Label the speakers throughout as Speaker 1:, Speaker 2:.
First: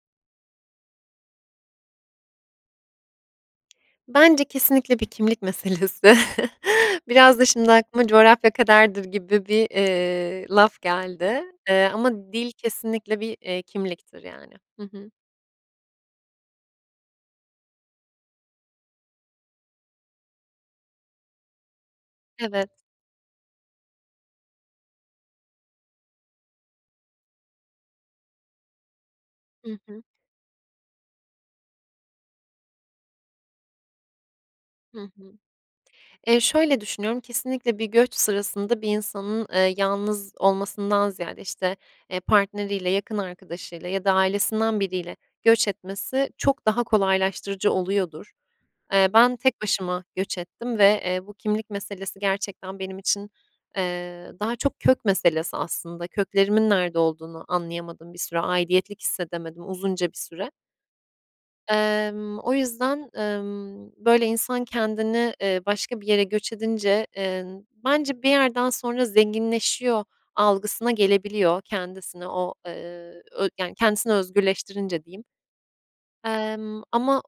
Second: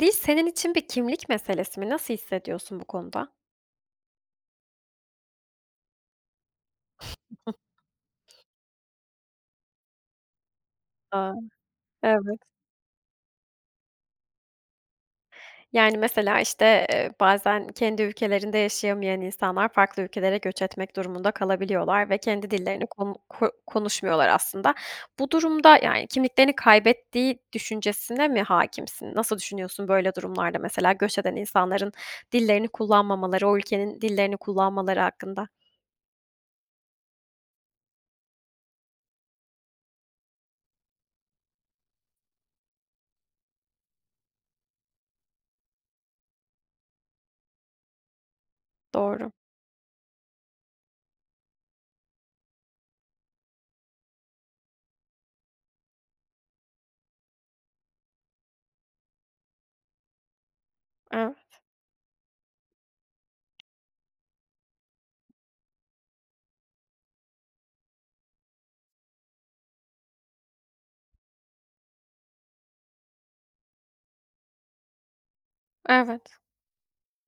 Speaker 1: Dil senin için bir kimlik meselesi mi? Nasıl hissediyorsun bu konuda?
Speaker 2: Bence kesinlikle bir kimlik meselesi. Biraz da şimdi aklıma "coğrafya kaderdir" gibi bir, eee, laf
Speaker 1: A!
Speaker 2: geldi, eee, ama
Speaker 1: Evet.
Speaker 2: dil kesinlikle bir, eee, kimliktir, yani. Hı hı.
Speaker 1: Yani, mesela işte, eee, bazen kendi ülkelerinde yaşayamayan insanlar farklı ülkelere göç etmek durumunda kalabiliyorlar ve kendi
Speaker 2: Evet.
Speaker 1: dillerini konu ko konuşmuyorlar aslında. Bu durumda, yani, kimliklerini kaybettiği düşüncesine mi hâkimsin? Nasıl
Speaker 2: Hı
Speaker 1: düşünüyorsun
Speaker 2: hı.
Speaker 1: böyle durumlarda mesela göç eden insanların dillerini kullanmamaları, o ülkenin dillerini
Speaker 2: Hı
Speaker 1: kullanmaları
Speaker 2: hı.
Speaker 1: hakkında?
Speaker 2: Eee, şöyle düşünüyorum, kesinlikle bir göç sırasında bir insanın, eee, yalnız olmasından ziyade, işte, eee, partneriyle, yakın arkadaşıyla ya da ailesinden biriyle göç etmesi çok daha kolaylaştırıcı oluyordur. Eee,
Speaker 1: Doğru.
Speaker 2: ben tek başıma göç ettim ve, eee, bu kimlik meselesi gerçekten benim için, eee, daha çok kök meselesi aslında. Köklerimin nerede olduğunu anlayamadım bir süre, aidiyetlik hissedemedim uzunca bir süre.
Speaker 1: Evet.
Speaker 2: Emm, o yüzden, ımm, böyle, insan kendini, eee, başka bir yere göç edince, eee, bence bir yerden sonra zenginleşiyor algısına gelebiliyor. Kendisini o, eee, ö yani kendisini özgürleştirince diyeyim.
Speaker 1: Evet.
Speaker 2: Emm, ama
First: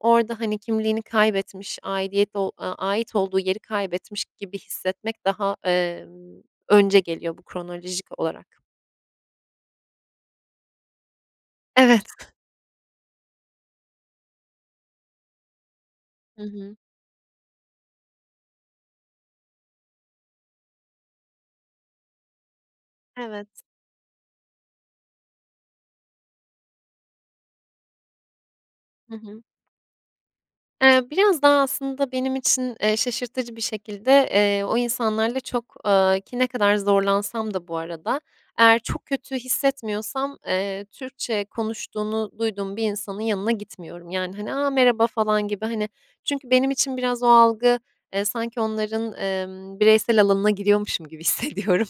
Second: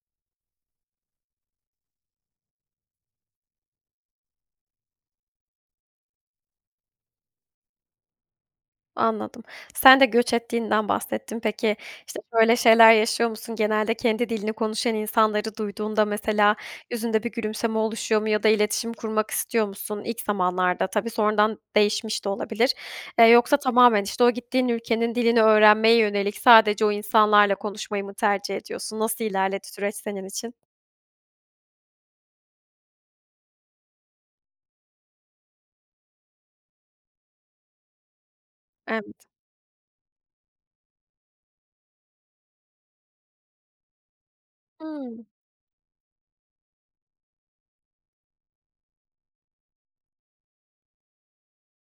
Speaker 2: orada, hani, kimliğini kaybetmiş, aidiyet ol aaa, ait olduğu yeri kaybetmiş gibi hissetmek daha, emm, önce geliyor bu kronolojik olarak.
Speaker 1: Anladım. Sen de göç ettiğinden bahsettin. Peki,
Speaker 2: Evet.
Speaker 1: işte, böyle şeyler yaşıyor musun? Genelde kendi dilini konuşan insanları duyduğunda
Speaker 2: Hı
Speaker 1: mesela
Speaker 2: hı.
Speaker 1: yüzünde bir gülümseme oluşuyor mu ya da iletişim kurmak istiyor musun? İlk zamanlarda tabii. Sonradan değişmiş de olabilir. Eee, yoksa
Speaker 2: Evet.
Speaker 1: tamamen, işte, o gittiğin ülkenin dilini öğrenmeye yönelik sadece o insanlarla konuşmayı mı tercih ediyorsun?
Speaker 2: Hı
Speaker 1: Nasıl
Speaker 2: hı.
Speaker 1: ilerledi süreç senin için?
Speaker 2: Eee, biraz daha aslında benim için, eee, şaşırtıcı bir şekilde, eee, o insanlarla çok, aaa ki ne kadar zorlansam da bu arada, eğer çok
Speaker 1: Evet.
Speaker 2: kötü hissetmiyorsam, eee, Türkçe konuştuğunu duyduğum bir insanın yanına gitmiyorum. Yani, hani, "A! Merhaba."
Speaker 1: Hımm.
Speaker 2: falan gibi, hani çünkü benim için biraz o algı, eee, sanki onların, emm, bireysel alanına giriyormuşum gibi hissediyorum.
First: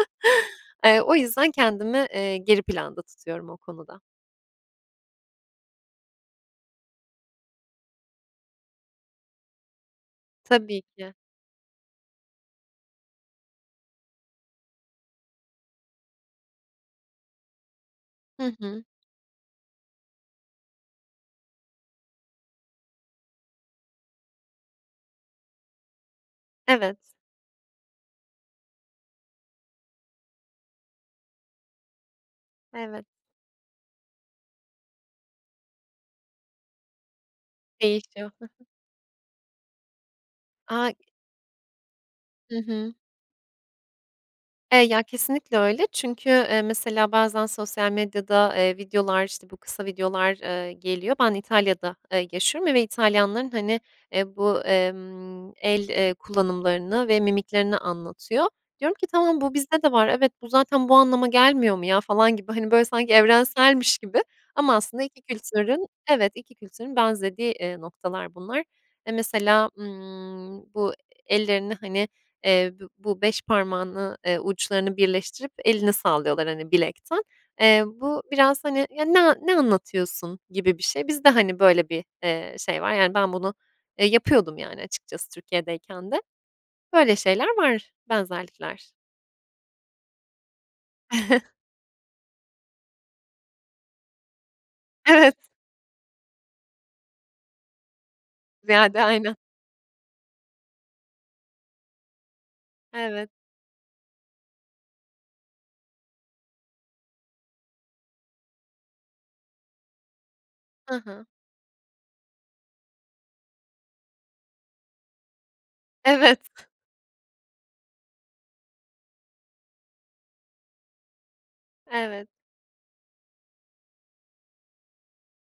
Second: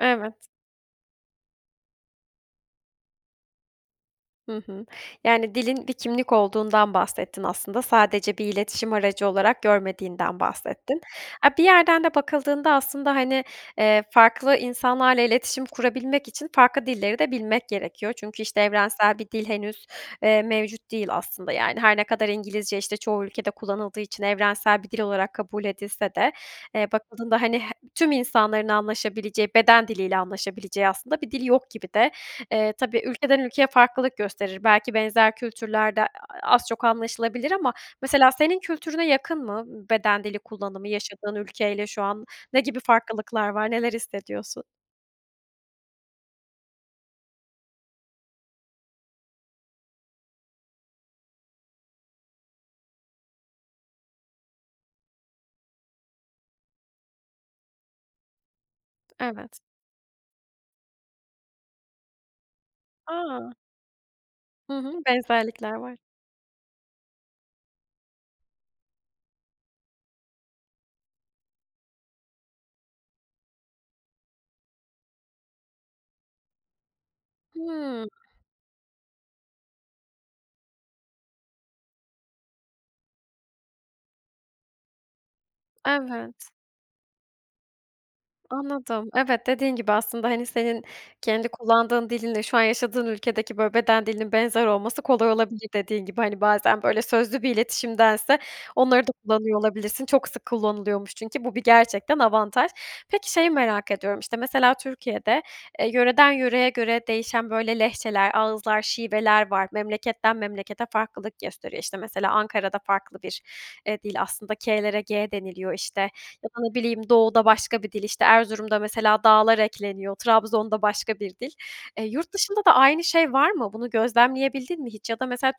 Speaker 1: Evet.
Speaker 2: Eee, o yüzden kendimi, eee, geri planda tutuyorum o konuda.
Speaker 1: Hı hı. Yani, dilin bir kimlik olduğundan bahsettin aslında. Sadece bir iletişim aracı olarak görmediğinden
Speaker 2: Tabii
Speaker 1: bahsettin.
Speaker 2: ki.
Speaker 1: A, bir yerden de bakıldığında aslında, hani, eee, farklı insanlarla iletişim kurabilmek için farklı dilleri de bilmek gerekiyor. Çünkü,
Speaker 2: Hı
Speaker 1: işte,
Speaker 2: hı.
Speaker 1: evrensel bir dil henüz, eee, mevcut değil aslında, yani. Her ne kadar İngilizce, işte, çoğu ülkede kullanıldığı için evrensel bir dil olarak kabul edilse de, eee,
Speaker 2: Evet.
Speaker 1: bakıldığında, hani, he tüm insanların anlaşabileceği, beden diliyle anlaşabileceği aslında bir dil yok gibi de. Eee, tabii
Speaker 2: Evet.
Speaker 1: ülkeden ülkeye farklılık gösterir belki benzer kültürlerde a az çok anlaşılabilir ama
Speaker 2: Değişiyor.
Speaker 1: mesela,
Speaker 2: Hı
Speaker 1: senin
Speaker 2: hı.
Speaker 1: kültürüne yakın mı, beden dili kullanımı
Speaker 2: A
Speaker 1: yaşadığın ülkeyle şu an
Speaker 2: Hı
Speaker 1: ne gibi
Speaker 2: hı.
Speaker 1: farklılıklar var, neler hissediyorsun?
Speaker 2: Eee, ya, kesinlikle öyle çünkü, eee, mesela bazen sosyal medyada, eee, videolar, işte, bu kısa videolar, eee, geliyor. Ben İtalya'da, eee, yaşıyorum ve İtalyanların, hani, eee, bu, emm, el, eee, kullanımlarını ve mimiklerini anlatıyor. Diyorum ki, "Tamam, bu
Speaker 1: Evet.
Speaker 2: bizde de var. Evet, bu zaten bu anlama gelmiyor mu, ya?" falan gibi, hani, böyle, sanki
Speaker 1: A!
Speaker 2: evrenselmiş gibi ama
Speaker 1: Hı hı,
Speaker 2: aslında iki
Speaker 1: benzerlikler
Speaker 2: kültürün
Speaker 1: var.
Speaker 2: Evet, iki kültürün benzediği, eee, noktalar bunlar. Eee, mesela, ımm, bu ellerini, hani, eee, bü bu 5 parmağını, eee, uçlarını birleştirip elini sallıyorlar, hani, bilekten. Eee,
Speaker 1: Hıı.
Speaker 2: bu biraz, hani, "Ya, ne ne anlatıyorsun?" gibi bir şey. Biz de, hani, böyle bir, eee, şey var. Yani, ben bunu, eee, yapıyordum, yani, açıkçası Türkiye'deyken de.
Speaker 1: Evet.
Speaker 2: Böyle şeyler var benzerlikler.
Speaker 1: Anladım. Evet, dediğin gibi aslında, hani, senin kendi kullandığın dilin ile şu an yaşadığın ülkedeki, böyle, beden dilinin benzer olması kolay
Speaker 2: Evet.
Speaker 1: olabilir dediğin gibi. Hani, bazen, böyle, sözlü bir iletişimdense
Speaker 2: Ziyade,
Speaker 1: onları da
Speaker 2: aynen.
Speaker 1: kullanıyor olabilirsin. Çok sık kullanılıyormuş çünkü bu bir gerçekten avantaj.
Speaker 2: Evet.
Speaker 1: Peki, şeyi merak ediyorum, işte, mesela Türkiye'de, eee, yöreden yöreye göre değişen, böyle, lehçeler, ağızlar, şiveler var. Memleketten memlekete
Speaker 2: Hı hı.
Speaker 1: farklılık gösteriyor. İşte, mesela Ankara'da farklı bir, eee, dil aslında k'lere g deniliyor, işte.
Speaker 2: Evet.
Speaker 1: Ya da, ne bileyim, doğuda başka bir dil, işte, Erzurum'da mesela da'lar ekleniyor. Trabzon'da başka bir dil. Eee,
Speaker 2: Evet.
Speaker 1: yurt dışında da aynı şey var mı? Bunu gözlemleyebildin mi hiç? Ya da mesela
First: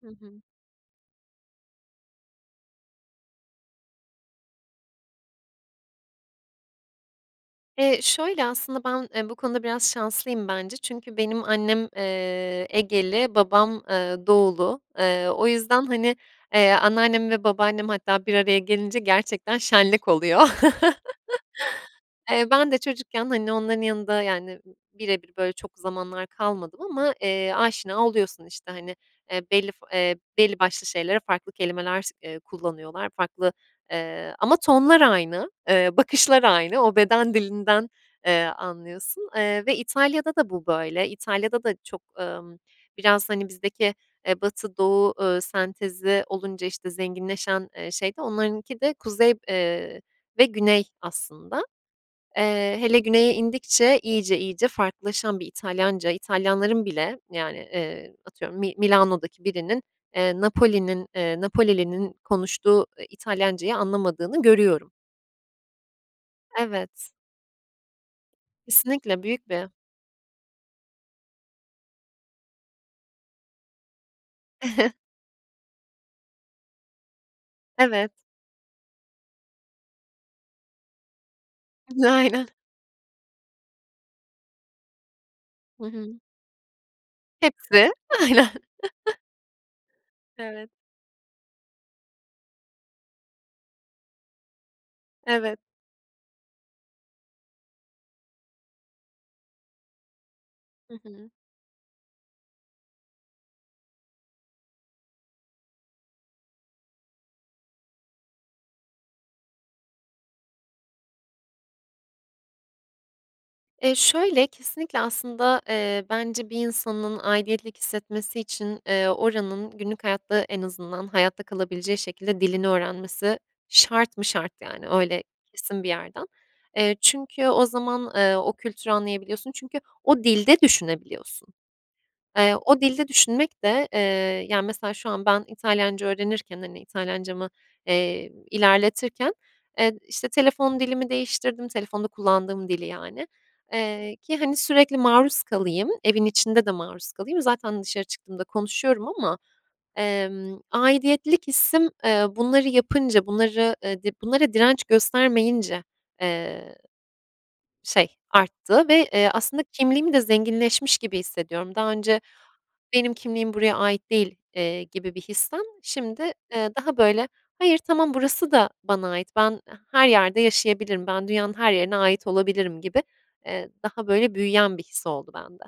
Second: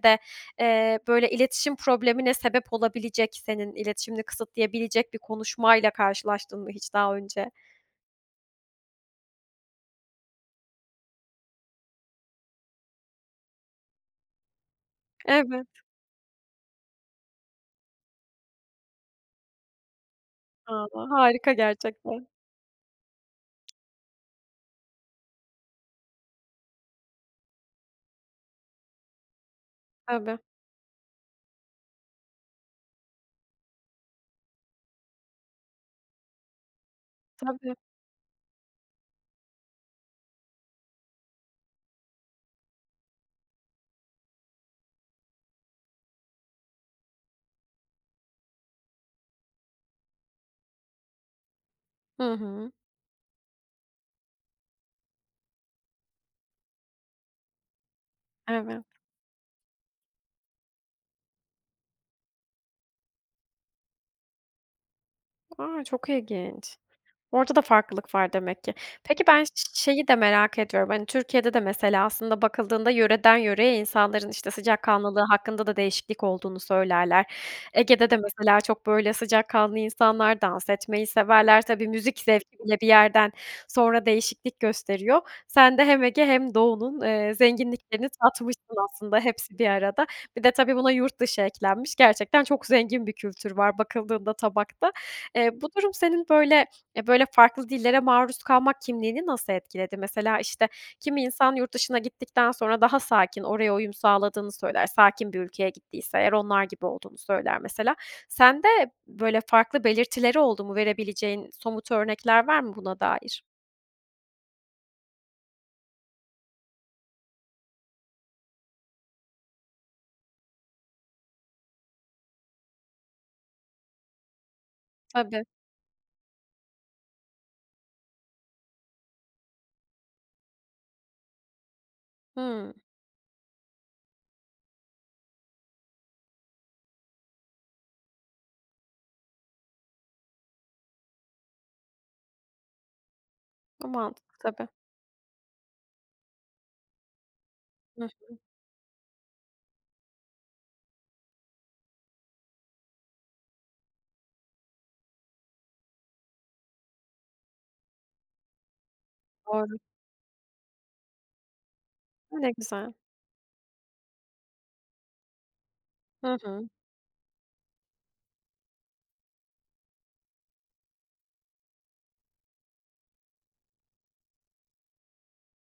Speaker 2: Hı hı.
Speaker 1: eee, böyle, iletişim problemine sebep olabilecek senin iletişimini kısıtlayabilecek bir konuşmayla karşılaştın mı hiç daha önce?
Speaker 2: Eee, şöyle aslında ben, eee, bu konuda biraz şanslıyım bence. Çünkü benim annem, eee, Egeli, babam, eee, Doğulu. Eee, o
Speaker 1: Evet.
Speaker 2: yüzden, hani, eee, anneannem ve babaannem hatta bir araya gelince gerçekten şenlik oluyor.
Speaker 1: A! harika gerçekten.
Speaker 2: Eee, ben de çocukken, hani, onların yanında, yani, b birebir, böyle, çok zamanlar kalmadım ama, eee, aşina oluyorsun. İşte, hani, eee, belli f eee,
Speaker 1: Tabii.
Speaker 2: belli başlı şeylere farklı kelimeler s eee, kullanıyorlar. Farklı, eee, ama tonlar aynı, eee, bakışlar aynı, o beden
Speaker 1: Tabii.
Speaker 2: dilinden, eee, anlıyorsun, eee, ve İtalya'da da bu böyle. İtalya'da da çok, emm, biraz, hani, bizdeki, eee, batı-doğu, eee, sentezi olunca, işte, zenginleşen, eee, şeyde onlarınki de kuzey, eee, ve güney aslında.
Speaker 1: Hı hı.
Speaker 2: Eee, hele güneye indikçe iyice iyice farklılaşan bir İtalyanca, İtalyanların bile, yani, eee, atıyorum Mi
Speaker 1: Evet.
Speaker 2: Milano'daki birinin, eee, Napoli'nin eee, Napolili'nin konuştuğu, eee, İtalyancayı anlamadığını görüyorum.
Speaker 1: A! Çok ilginç.
Speaker 2: Evet.
Speaker 1: Orda da farklılık var demek ki.
Speaker 2: Kesinlikle,
Speaker 1: Peki, ben
Speaker 2: büyük
Speaker 1: ş
Speaker 2: bir
Speaker 1: şeyi de merak ediyorum. Hani, Türkiye'de de mesela aslında bakıldığında yöreden yöreye insanların, işte, sıcakkanlılığı hakkında da değişiklik olduğunu söylerler. Ege'de
Speaker 2: Evet.
Speaker 1: de mesela çok, böyle, sıcakkanlı insanlar; dans etmeyi severler. Tabii,
Speaker 2: N
Speaker 1: müzik
Speaker 2: aynen.
Speaker 1: zevki bile bir yerden sonra değişiklik gösteriyor. Sen
Speaker 2: Hı
Speaker 1: de hem
Speaker 2: hı.
Speaker 1: Ege hem Doğu'nun, eee,
Speaker 2: Hepsi,
Speaker 1: zenginliklerini
Speaker 2: aynen.
Speaker 1: tatmışsın aslında hepsi bir arada. Bir de
Speaker 2: Evet.
Speaker 1: tabii buna yurt dışı eklenmiş gerçekten, çok zengin bir kültür var bakıldığında tabakta. Eee,
Speaker 2: Evet.
Speaker 1: bu durum senin, böyle, eee, böyle, farklı dillere maruz kalmak kimliğini nasıl etkiledi? Mesela, işte,
Speaker 2: Hı
Speaker 1: kimi
Speaker 2: hı.
Speaker 1: insan yurt dışına gittikten sonra daha sakin, oraya uyum sağladığını söyler, sakin bir ülkeye gittiyse eğer onlar gibi olduğunu söyler mesela. Sende böyle farklı belirtileri oldu mu, verebileceğin somut örnekler var mı, buna dair?
Speaker 2: Eee, şöyle, kesinlikle aslında, eee, bence bir insanın aidiyetlik hissetmesi için, eee, oranın günlük hayatta en azından hayatta kalabileceği şekilde dilini öğrenmesi şart mı şart, yani, öyle
Speaker 1: Tabii.
Speaker 2: kesin bir yerden. Eee, çünkü o zaman, eee, o kültürü anlayabiliyorsun çünkü o dilde düşünebiliyorsun. Eee,
Speaker 1: Hıı.
Speaker 2: o dilde düşünmek de, eee, yani, mesela, şu an ben İtalyanca öğrenirken, hani, İtalyancamı, eee, ilerletirken, eee, işte, telefon dilimi değiştirdim. Telefonda kullandığım dili, yani,
Speaker 1: Eee,
Speaker 2: eee, ki,
Speaker 1: mantıklı
Speaker 2: hani,
Speaker 1: tabii.
Speaker 2: sürekli maruz kalayım, evin içinde de maruz kalayım. Zaten
Speaker 1: Hı
Speaker 2: dışarı
Speaker 1: hı.
Speaker 2: çıktığımda konuşuyorum ama, emm, aidiyetlik hissim, eee, bunları yapınca, bunları, eee, dı bunlara direnç göstermeyince, eee, şey arttı. Ve, eee, aslında
Speaker 1: Doğru.
Speaker 2: kimliğim de zenginleşmiş gibi hissediyorum. Daha önce,
Speaker 1: A! Ne güzel.
Speaker 2: "Benim kimliğim buraya ait değil." eee, gibi bir histen şimdi,
Speaker 1: Hı hı.
Speaker 2: eee, daha, böyle, "Hayır, tamam burası da bana ait, ben her yerde yaşayabilirim, ben dünyanın her yerine ait olabilirim." gibi, eee, daha, böyle, büyüyen bir his oldu bende.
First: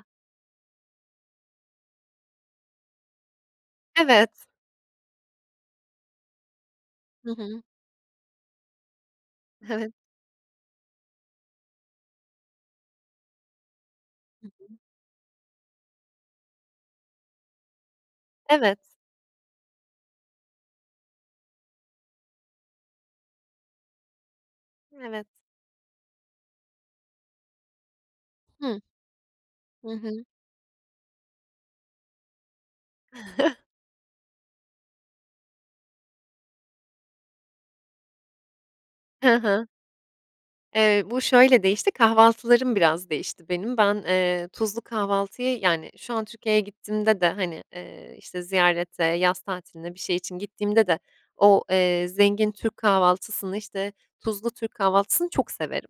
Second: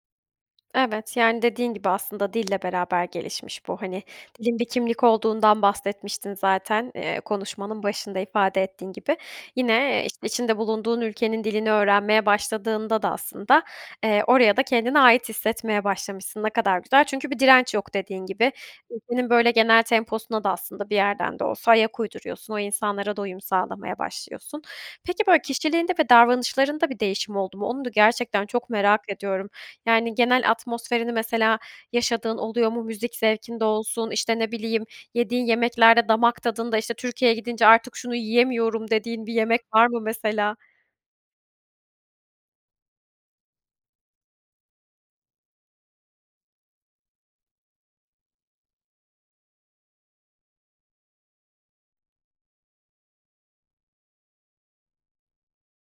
Speaker 1: Evet, yani, dediğin gibi aslında dille beraber gelişmiş bu. Hani,
Speaker 2: Evet.
Speaker 1: dilin bir kimlik olduğundan bahsetmiştin zaten, eee,
Speaker 2: Hı hı.
Speaker 1: konuşmanın başında ifade ettiğin gibi. Yine,
Speaker 2: Evet.
Speaker 1: eee, işte, içinde bulunduğun ülkenin dilini öğrenmeye başladığında da aslında, eee,
Speaker 2: Hı
Speaker 1: oraya da
Speaker 2: hı.
Speaker 1: kendine ait hissetmeye başlamışsın. Ne kadar güzel çünkü bir direnç yok dediğin gibi.
Speaker 2: Evet.
Speaker 1: Ülkenin, böyle, genel temposuna da aslında bir yerden de olsa ayak uyduruyorsun, o insanlara da uyum sağlamaya başlıyorsun.
Speaker 2: Evet.
Speaker 1: Peki, böyle, kişiliğinde ve davranışlarında bir değişim oldu mu? Onu da gerçekten çok
Speaker 2: Hımm.
Speaker 1: merak ediyorum.
Speaker 2: Hı
Speaker 1: Yani,
Speaker 2: hı.
Speaker 1: genel atmosferini mesela yaşadığın oluyor mu? Müzik zevkinde olsun, işte, ne bileyim yediğin yemeklerde, damak tadında, işte, "Türkiye'ye gidince artık şunu yiyemiyorum." dediğin bir
Speaker 2: Hı
Speaker 1: yemek
Speaker 2: hı.
Speaker 1: var mı mesela?
Speaker 2: Eee, bu şöyle değişti, kahvaltılarım biraz değişti benim. Ben, eee, tuzlu kahvaltıyı yani, şu an Türkiye'ye gittiğimde de, hani, eee, işte, ziyarete, yaz tatiline, bir şey için gittiğimde de o, eee, zengin Türk kahvaltısını, işte, tuzlu Türk kahvaltısını çok severim.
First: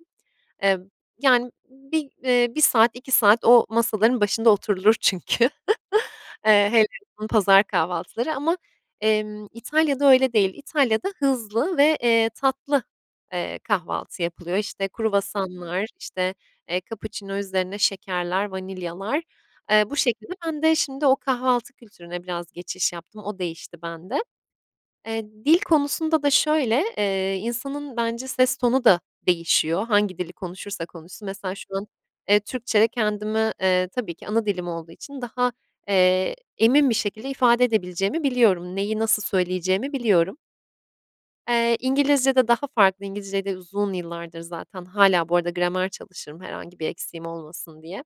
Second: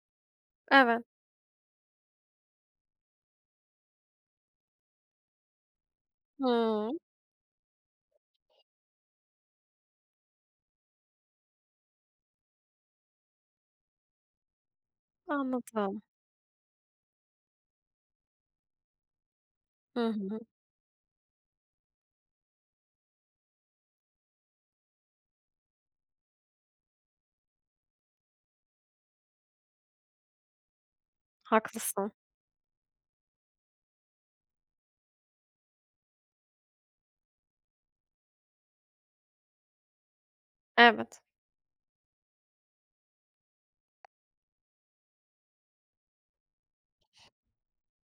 Speaker 2: Eee,
Speaker 1: Evet.
Speaker 2: yani, bir eee, 1 saat, 2 saat o masaların başında oturulur çünkü. Eee, hele
Speaker 1: Hıı.
Speaker 2: o pazar kahvaltıları ama, emm, İtalya'da öyle değil. İtalya'da hızlı ve, eee, tatlı, eee, kahvaltı yapılıyor. İşte, kruvasanlar,
Speaker 1: Anladım.
Speaker 2: işte, eee, kapuçino üzerine şekerler, vanilyalar, eee, bu
Speaker 1: Hı
Speaker 2: şekilde.
Speaker 1: hı.
Speaker 2: Ben de şimdi o kahvaltı kültürüne biraz geçiş yaptım. O değişti bende. Eee, dil konusunda da şöyle, eee, insanın bence ses tonu da değişiyor hangi dili konuşursa konuşsun. Mesela şu an,
Speaker 1: Haklısın.
Speaker 2: eee, Türkçe'de kendimi, eee, tabii ki ana dilim olduğu için daha, eee, emin bir şekilde ifade edebileceğimi biliyorum. Neyi nasıl söyleyeceğimi biliyorum.
Speaker 1: Evet.
Speaker 2: Eee, İngilizcede daha farklı. İngilizceyi de uzun yıllardır zaten. Hâlâ bu arada gramer çalışırım herhangi bir eksiğim olmasın diye.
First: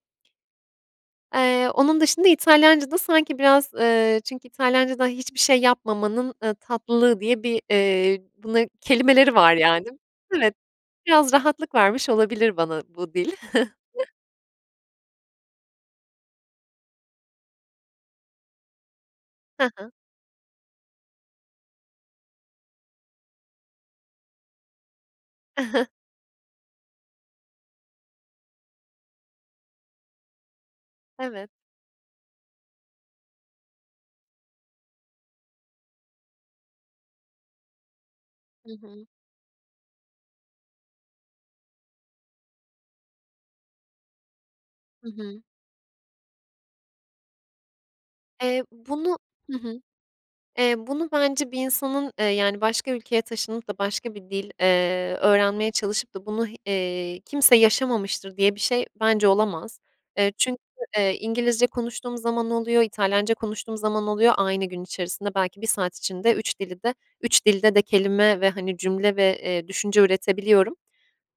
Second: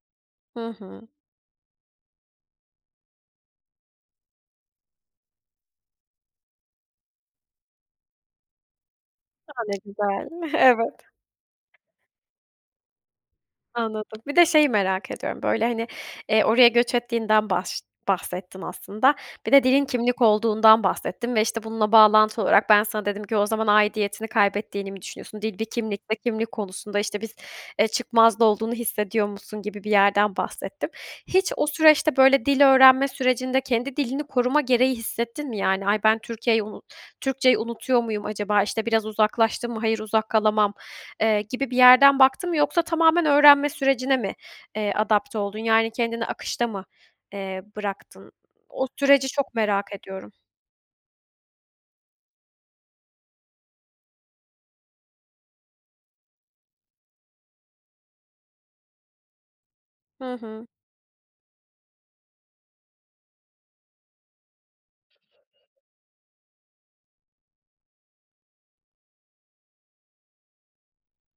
Speaker 1: Hı hı.
Speaker 2: Eee, onun dışında İtalyancada sanki biraz, eee çünkü İtalyancada hiçbir şey yapmamanın, eee, tatlılığı diye bir, eee, buna kelimeleri
Speaker 1: A!
Speaker 2: var,
Speaker 1: Ne
Speaker 2: yani.
Speaker 1: güzel.
Speaker 2: Evet,
Speaker 1: Evet.
Speaker 2: biraz rahatlık vermiş olabilir bana bu dil.
Speaker 1: Anladım. Bir de şeyi merak ediyorum, böyle, hani, eee, oraya göç ettiğinden bahş bahsettin aslında. Bir de
Speaker 2: Hı
Speaker 1: dilin
Speaker 2: hı.
Speaker 1: kimlik olduğundan bahsettin ve, işte, bununla bağlantılı olarak ben sana dedim ki: "O zaman aidiyetini kaybettiğini mi düşünüyorsun? Dil bir kimlik ve kimlik konusunda, işte, biz eee, çıkmazda olduğunu hissediyor musun?" gibi bir yerden bahsettim.
Speaker 2: Evet.
Speaker 1: Hiç o süreçte, böyle, dil öğrenme sürecinde kendi dilini koruma gereği hissettin mi? Yani, "Ay, ben Türkiye'yi unu Türkçeyi unutuyor muyum acaba?"
Speaker 2: Hı
Speaker 1: İşte, "Biraz
Speaker 2: hı.
Speaker 1: uzaklaştım mı? Hayır, uzak kalamam." Eee, gibi bir yerden baktın mı yoksa tamamen öğrenme sürecine mi, eee,
Speaker 2: Hı
Speaker 1: adapte
Speaker 2: hı.
Speaker 1: oldun? Yani, kendini akışta mı, eee, bıraktın?
Speaker 2: Eee,
Speaker 1: O
Speaker 2: bunu
Speaker 1: süreci çok
Speaker 2: Hı hı.
Speaker 1: merak ediyorum.
Speaker 2: Eee, bunu bence bir insanın, eee, yani, başka ülkeye taşınıp da başka bir dil, eee, öğrenmeye çalışıp da bunu, eee, kimse yaşamamıştır diye bir şey bence olamaz. Eee,
Speaker 1: Hı
Speaker 2: çünkü,
Speaker 1: hı.
Speaker 2: eee, İngilizce konuştuğum zaman oluyor, İtalyanca konuştuğum zaman oluyor. Aynı gün içerisinde belki 1 saat içinde 3 dili de 3 dilde de kelime ve, hani, cümle ve, eee, düşünce üretebiliyorum.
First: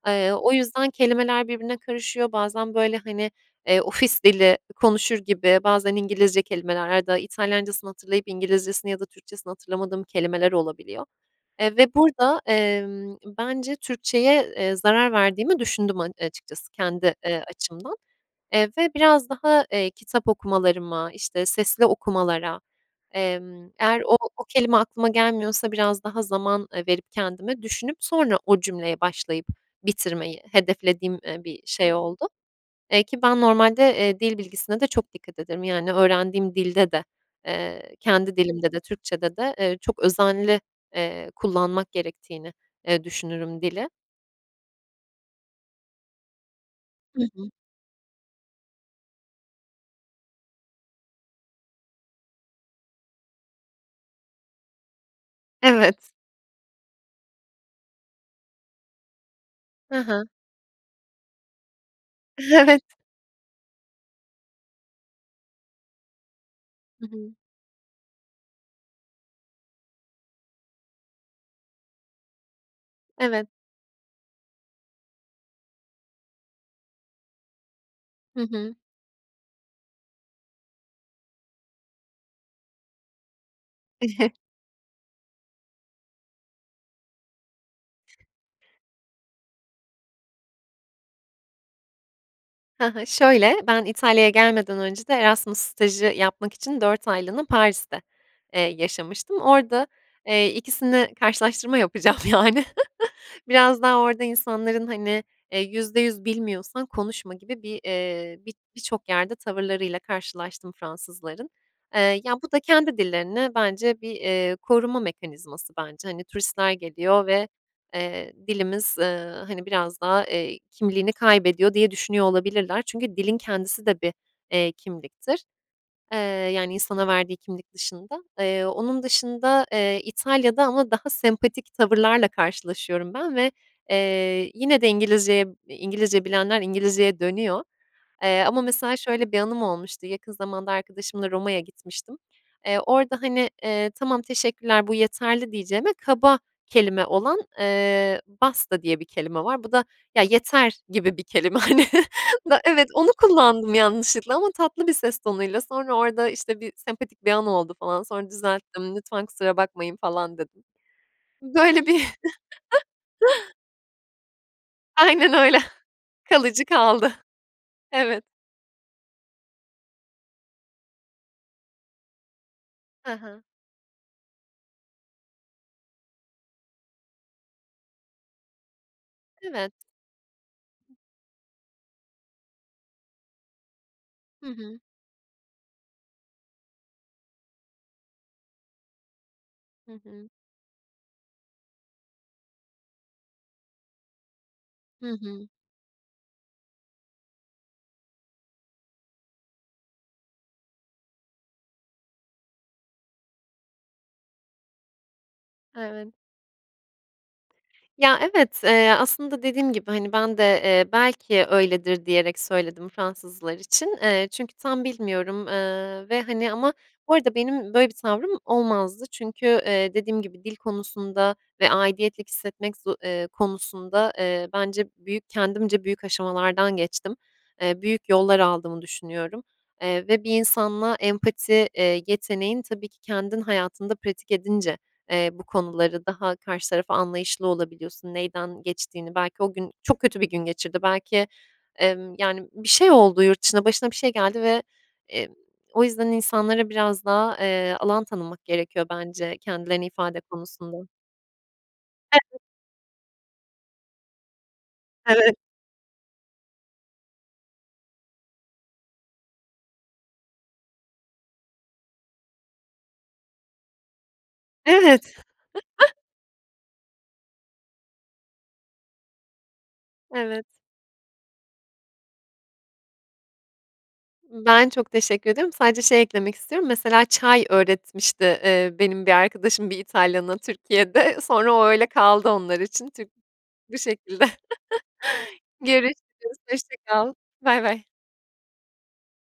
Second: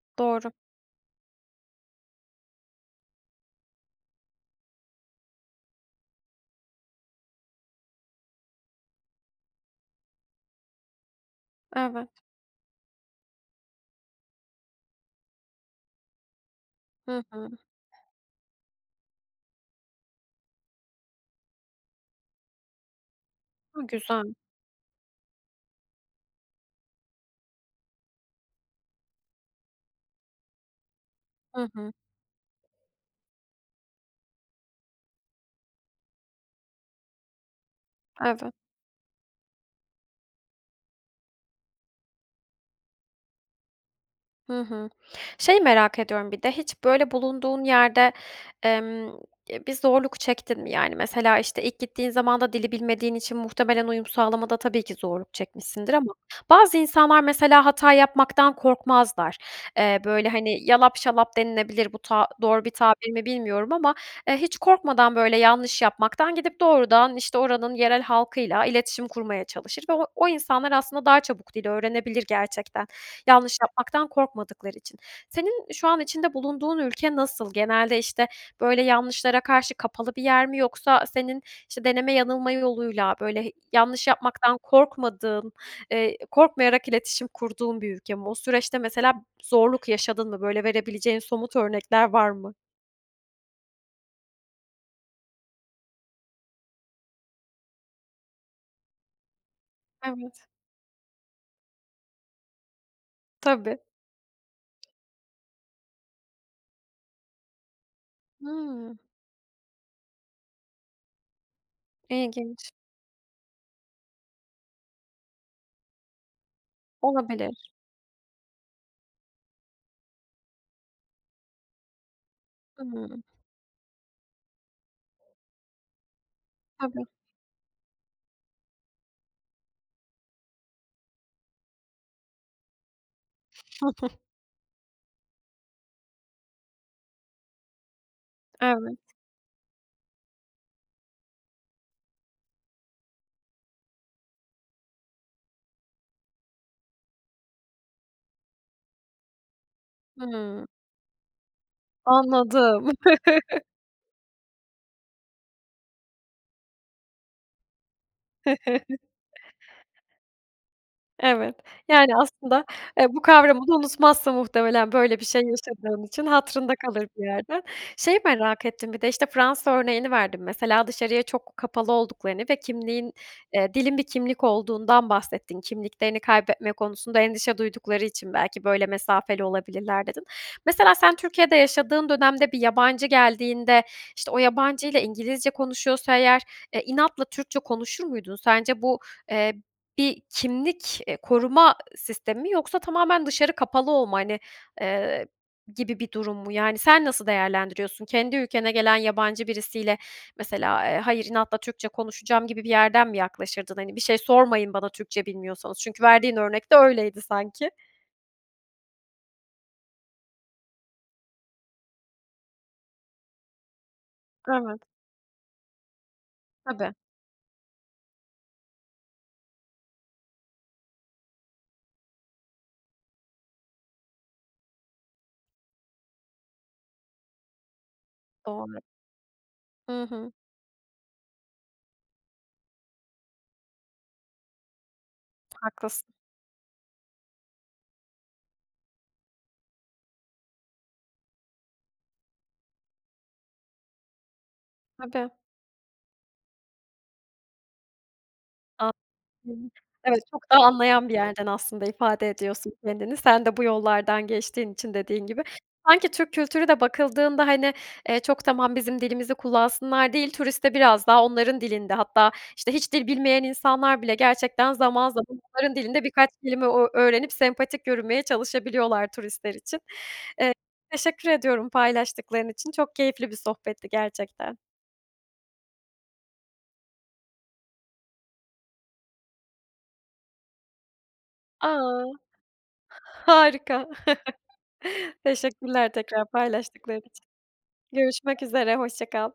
Speaker 2: Eee, o
Speaker 1: Doğru.
Speaker 2: yüzden kelimeler birbirine karışıyor. Bazen, böyle, hani, eee, ofis dili konuşur gibi, bazen İngilizce kelimeler ya da İtalyancasını hatırlayıp İngilizcesini ya da Türkçesini hatırlamadığım kelimeler olabiliyor. Eee, ve
Speaker 1: Evet.
Speaker 2: burada, emm, bence Türkçeye, eee, zarar verdiğimi düşündüm a açıkçası kendi,
Speaker 1: Hı
Speaker 2: eee,
Speaker 1: hı.
Speaker 2: açımdan. Eee, ve biraz daha, eee, kitap okumalarıma, işte, sesli okumalara, emm,
Speaker 1: Hı,
Speaker 2: eğer o
Speaker 1: güzel.
Speaker 2: o kelime aklıma gelmiyorsa biraz daha zaman, eee, verip kendime, düşünüp sonra o cümleye başlayıp bitirmeyi hedeflediğim, eee, bir
Speaker 1: Hı hı.
Speaker 2: şey oldu. Eee, ki ben normalde, eee, dil bilgisine de çok dikkat ederim. Yani, öğrendiğim dilde de, eee, kendi
Speaker 1: Evet.
Speaker 2: dilimde de, Türkçede de, eee, çok özenli, eee, kullanmak gerektiğini, eee, düşünürüm dili.
Speaker 1: Hı hı. Şeyi merak ediyorum bir de. Hiç böyle
Speaker 2: Hı hı.
Speaker 1: bulunduğun yerde, emm, e, bir zorluk çektin mi yani? Mesela, işte, ilk gittiğin zamanda dili bilmediğin için muhtemelen uyum sağlamada tabii ki zorluk çekmişsindir.
Speaker 2: Evet.
Speaker 1: Ama bazı insanlar mesela hata yapmaktan korkmazlar.
Speaker 2: Hı
Speaker 1: Eee,
Speaker 2: hı.
Speaker 1: böyle hani yalap şalap denilebilir. Bu ta doğru bir
Speaker 2: Evet.
Speaker 1: tabir mi bilmiyorum ama, eee, hiç korkmadan böyle yanlış yapmaktan gidip
Speaker 2: Hı
Speaker 1: doğrudan
Speaker 2: hı.
Speaker 1: işte oranın yerel halkıyla iletişim kurmaya çalışır ve o o insanlar aslında daha çabuk dil öğrenebilir gerçekten.
Speaker 2: Evet.
Speaker 1: Yanlış yapmaktan korkmadıkları için. Senin şu an içinde bulunduğun ülke nasıl? Genelde, işte,
Speaker 2: Hı hı.
Speaker 1: böyle yanlışlara karşı kapalı bir yer mi? Yoksa senin işte deneme yanılma yoluyla böyle. Yanlış yapmaktan korkmadığın, eee, korkmayarak iletişim kurduğun bir ülke mi? O süreçte mesela zorluk yaşadın mı? Böyle verebileceğin somut örnekler var mı?
Speaker 2: Ha hı. Şöyle, ben İtalya'ya gelmeden önce de Erasmus stajı yapmak için 4 aylığına Paris'te, eee, yaşamıştım. Orada,
Speaker 1: Evet.
Speaker 2: eee, 2'sini karşılaştırma yapacağım yani.
Speaker 1: Tabii.
Speaker 2: Biraz daha orada insanların, hani, eee, %100 bilmiyorsan konuşma gibi bir, eee, bi
Speaker 1: Hımm.
Speaker 2: birçok yerde tavırlarıyla karşılaştım Fransızların. Eee, ya, bu da
Speaker 1: lginç.
Speaker 2: kendi dillerini bence bir, eee, koruma mekanizması bence. Hani, turistler geliyor ve,
Speaker 1: Olabilir.
Speaker 2: eee, dilimiz, eee, hani, biraz daha, eee, kimliğini kaybediyor diye düşünüyor olabilirler. Çünkü
Speaker 1: Hıı.
Speaker 2: dilin kendisi de bir, eee, kimliktir. Eee, yani,
Speaker 1: Tabii.
Speaker 2: insana verdiği kimlik dışında. Eee, onun dışında, eee, İtalya'da ama daha sempatik tavırlarla karşılaşıyorum ben ve, eee, yine de İngilizceye İngilizce bilenler İngilizceye dönüyor. Eee, ama mesela
Speaker 1: Evet.
Speaker 2: şöyle bir anım olmuştu. Yakın zamanda arkadaşımla Roma'ya gitmiştim. Eee, orada hani, eee, "Tamam, teşekkürler. Bu yeterli." diyeceğime. Kaba kelime olan, eee, basta diye bir kelime var. Bu da "Ya,
Speaker 1: Hıı.
Speaker 2: yeter!" gibi bir kelime, hani. Na evet,
Speaker 1: Anladım.
Speaker 2: onu kullandım yanlışlıkla. Ama tatlı bir ses tonuyla sonra orada işte bir sempatik bir an oldu falan. Sonra düzelttim, "Lütfen, kusura bakmayın." falan dedim.
Speaker 1: Evet.
Speaker 2: Böyle bir
Speaker 1: Yani, aslında, eee, bu kavramını unutmazsın muhtemelen, böyle bir
Speaker 2: Aynen
Speaker 1: şey
Speaker 2: öyle.
Speaker 1: yaşadığım için.
Speaker 2: Kalıcı
Speaker 1: Hatırında kalır
Speaker 2: kaldı.
Speaker 1: bir yerde. Şeyi
Speaker 2: Evet.
Speaker 1: merak ettim bir de. İşte Fransa örneğini verdin mesela. Dışarıya çok kapalı olduklarını ve
Speaker 2: He
Speaker 1: kimliğin,
Speaker 2: he.
Speaker 1: eee, dilin bir kimlik olduğundan bahsettin. Kimliklerini kaybetme konusunda endişe duydukları için belki böyle mesafeli
Speaker 2: Evet.
Speaker 1: olabilirler dedin. Mesela sen Türkiye'de yaşadığın dönemde bir yabancı geldiğinde, işte, o
Speaker 2: Hı hı.
Speaker 1: yabancıyla İngilizce konuşuyorsa eğer, eee, inatla Türkçe konuşur muydun? Sence bu, eee, bir kimlik, eee, koruma sistemi mi? Yoksa tamamen dışarı kapalı olma, hani,
Speaker 2: Hı
Speaker 1: eee,
Speaker 2: hı.
Speaker 1: gibi bir durum mu? Yani, sen nasıl değerlendiriyorsun? Kendi ülkene gelen yabancı birisiyle, mesela, eee, hayır inatla Türkçe konuşacağım gibi bir yerden mi yaklaşırdın? Hani "Bir şey sormayın bana, Türkçe bilmiyorsanız." Çünkü
Speaker 2: Evet.
Speaker 1: verdiğin örnekte öyleydi sanki.
Speaker 2: Ya, evet, eee, aslında dediğim gibi hani bende, eee, "belki öyledir" diyerek söyledim Fransızlar için. Eee, çünkü
Speaker 1: Evet.
Speaker 2: tam bilmiyorum. Eee, ve, hani, ama
Speaker 1: Tabii.
Speaker 2: bu arada benim böyle bir tavrım olmazdı. Çünkü, eee, dediğim gibi dil konusunda ve aidiyet hissetmek, eee, konusunda, eee, bence büyük kendimce büyük aşamalardan geçtim. Eee, büyük yollar
Speaker 1: [unintelligible]
Speaker 2: aldım düşünüyorum.
Speaker 1: Hı
Speaker 2: Eee, ve bir
Speaker 1: hı.
Speaker 2: insanla empati, eee, yeteneğim, tabii ki kendim hayatında pratik edince, eee, bu konuları
Speaker 1: Haklısın.
Speaker 2: daha karşı taraf anlayışlı olabiliyorsun, neyden geçtiğini. Belki o gün çok kötü bir gün geçirdi. Belki, emm, yani, bir şey oldu yurt dışında, başına bir şey geldi ve, eee,
Speaker 1: Tabii.
Speaker 2: o yüzden insanlara biraz daha, eee, alan tanımak gerekiyor bence
Speaker 1: Anladım.
Speaker 2: kendilerine
Speaker 1: Evet,
Speaker 2: ifade
Speaker 1: çok da
Speaker 2: konusunda.
Speaker 1: anlayan bir yerden aslında ifade
Speaker 2: Evet.
Speaker 1: ediyorsun kendini. Sen de bu yollardan geçtiğin için dediğin
Speaker 2: Evet.
Speaker 1: gibi. Sanki Türk kültürü de bakıldığında hani, eee, çok tamam, bizim dilimizi kullansınlar değil. Turistte biraz daha onların dilinde hatta işte hiç dil bilmeyen insanlar bile gerçekten zaman
Speaker 2: Evet.
Speaker 1: zaman onların dilinde birkaç kelime o ö öğrenip sempatik yürümeye çalışabiliyorlar, turistler için.
Speaker 2: Evet.
Speaker 1: Eee, teşekkür ediyorum paylaştıkların için. Çok keyifli bir sohbetti gerçekten.
Speaker 2: Ben çok teşekkür ediyorum. Sadece şey eklemek istiyorum. Mesela çay öğretmişti, eee, benim bir arkadaşım, bir İtalyan'a Türkiye'de. Sonra o
Speaker 1: A!
Speaker 2: öyle kaldı onlar için Türk Bu
Speaker 1: Harika.
Speaker 2: şekilde.
Speaker 1: Teşekkürler, tekrar
Speaker 2: Görüşürüz, hoşça
Speaker 1: paylaştıkları
Speaker 2: kal.
Speaker 1: için.
Speaker 2: Baybay.
Speaker 1: Görüşmek üzere. Hoşça kal.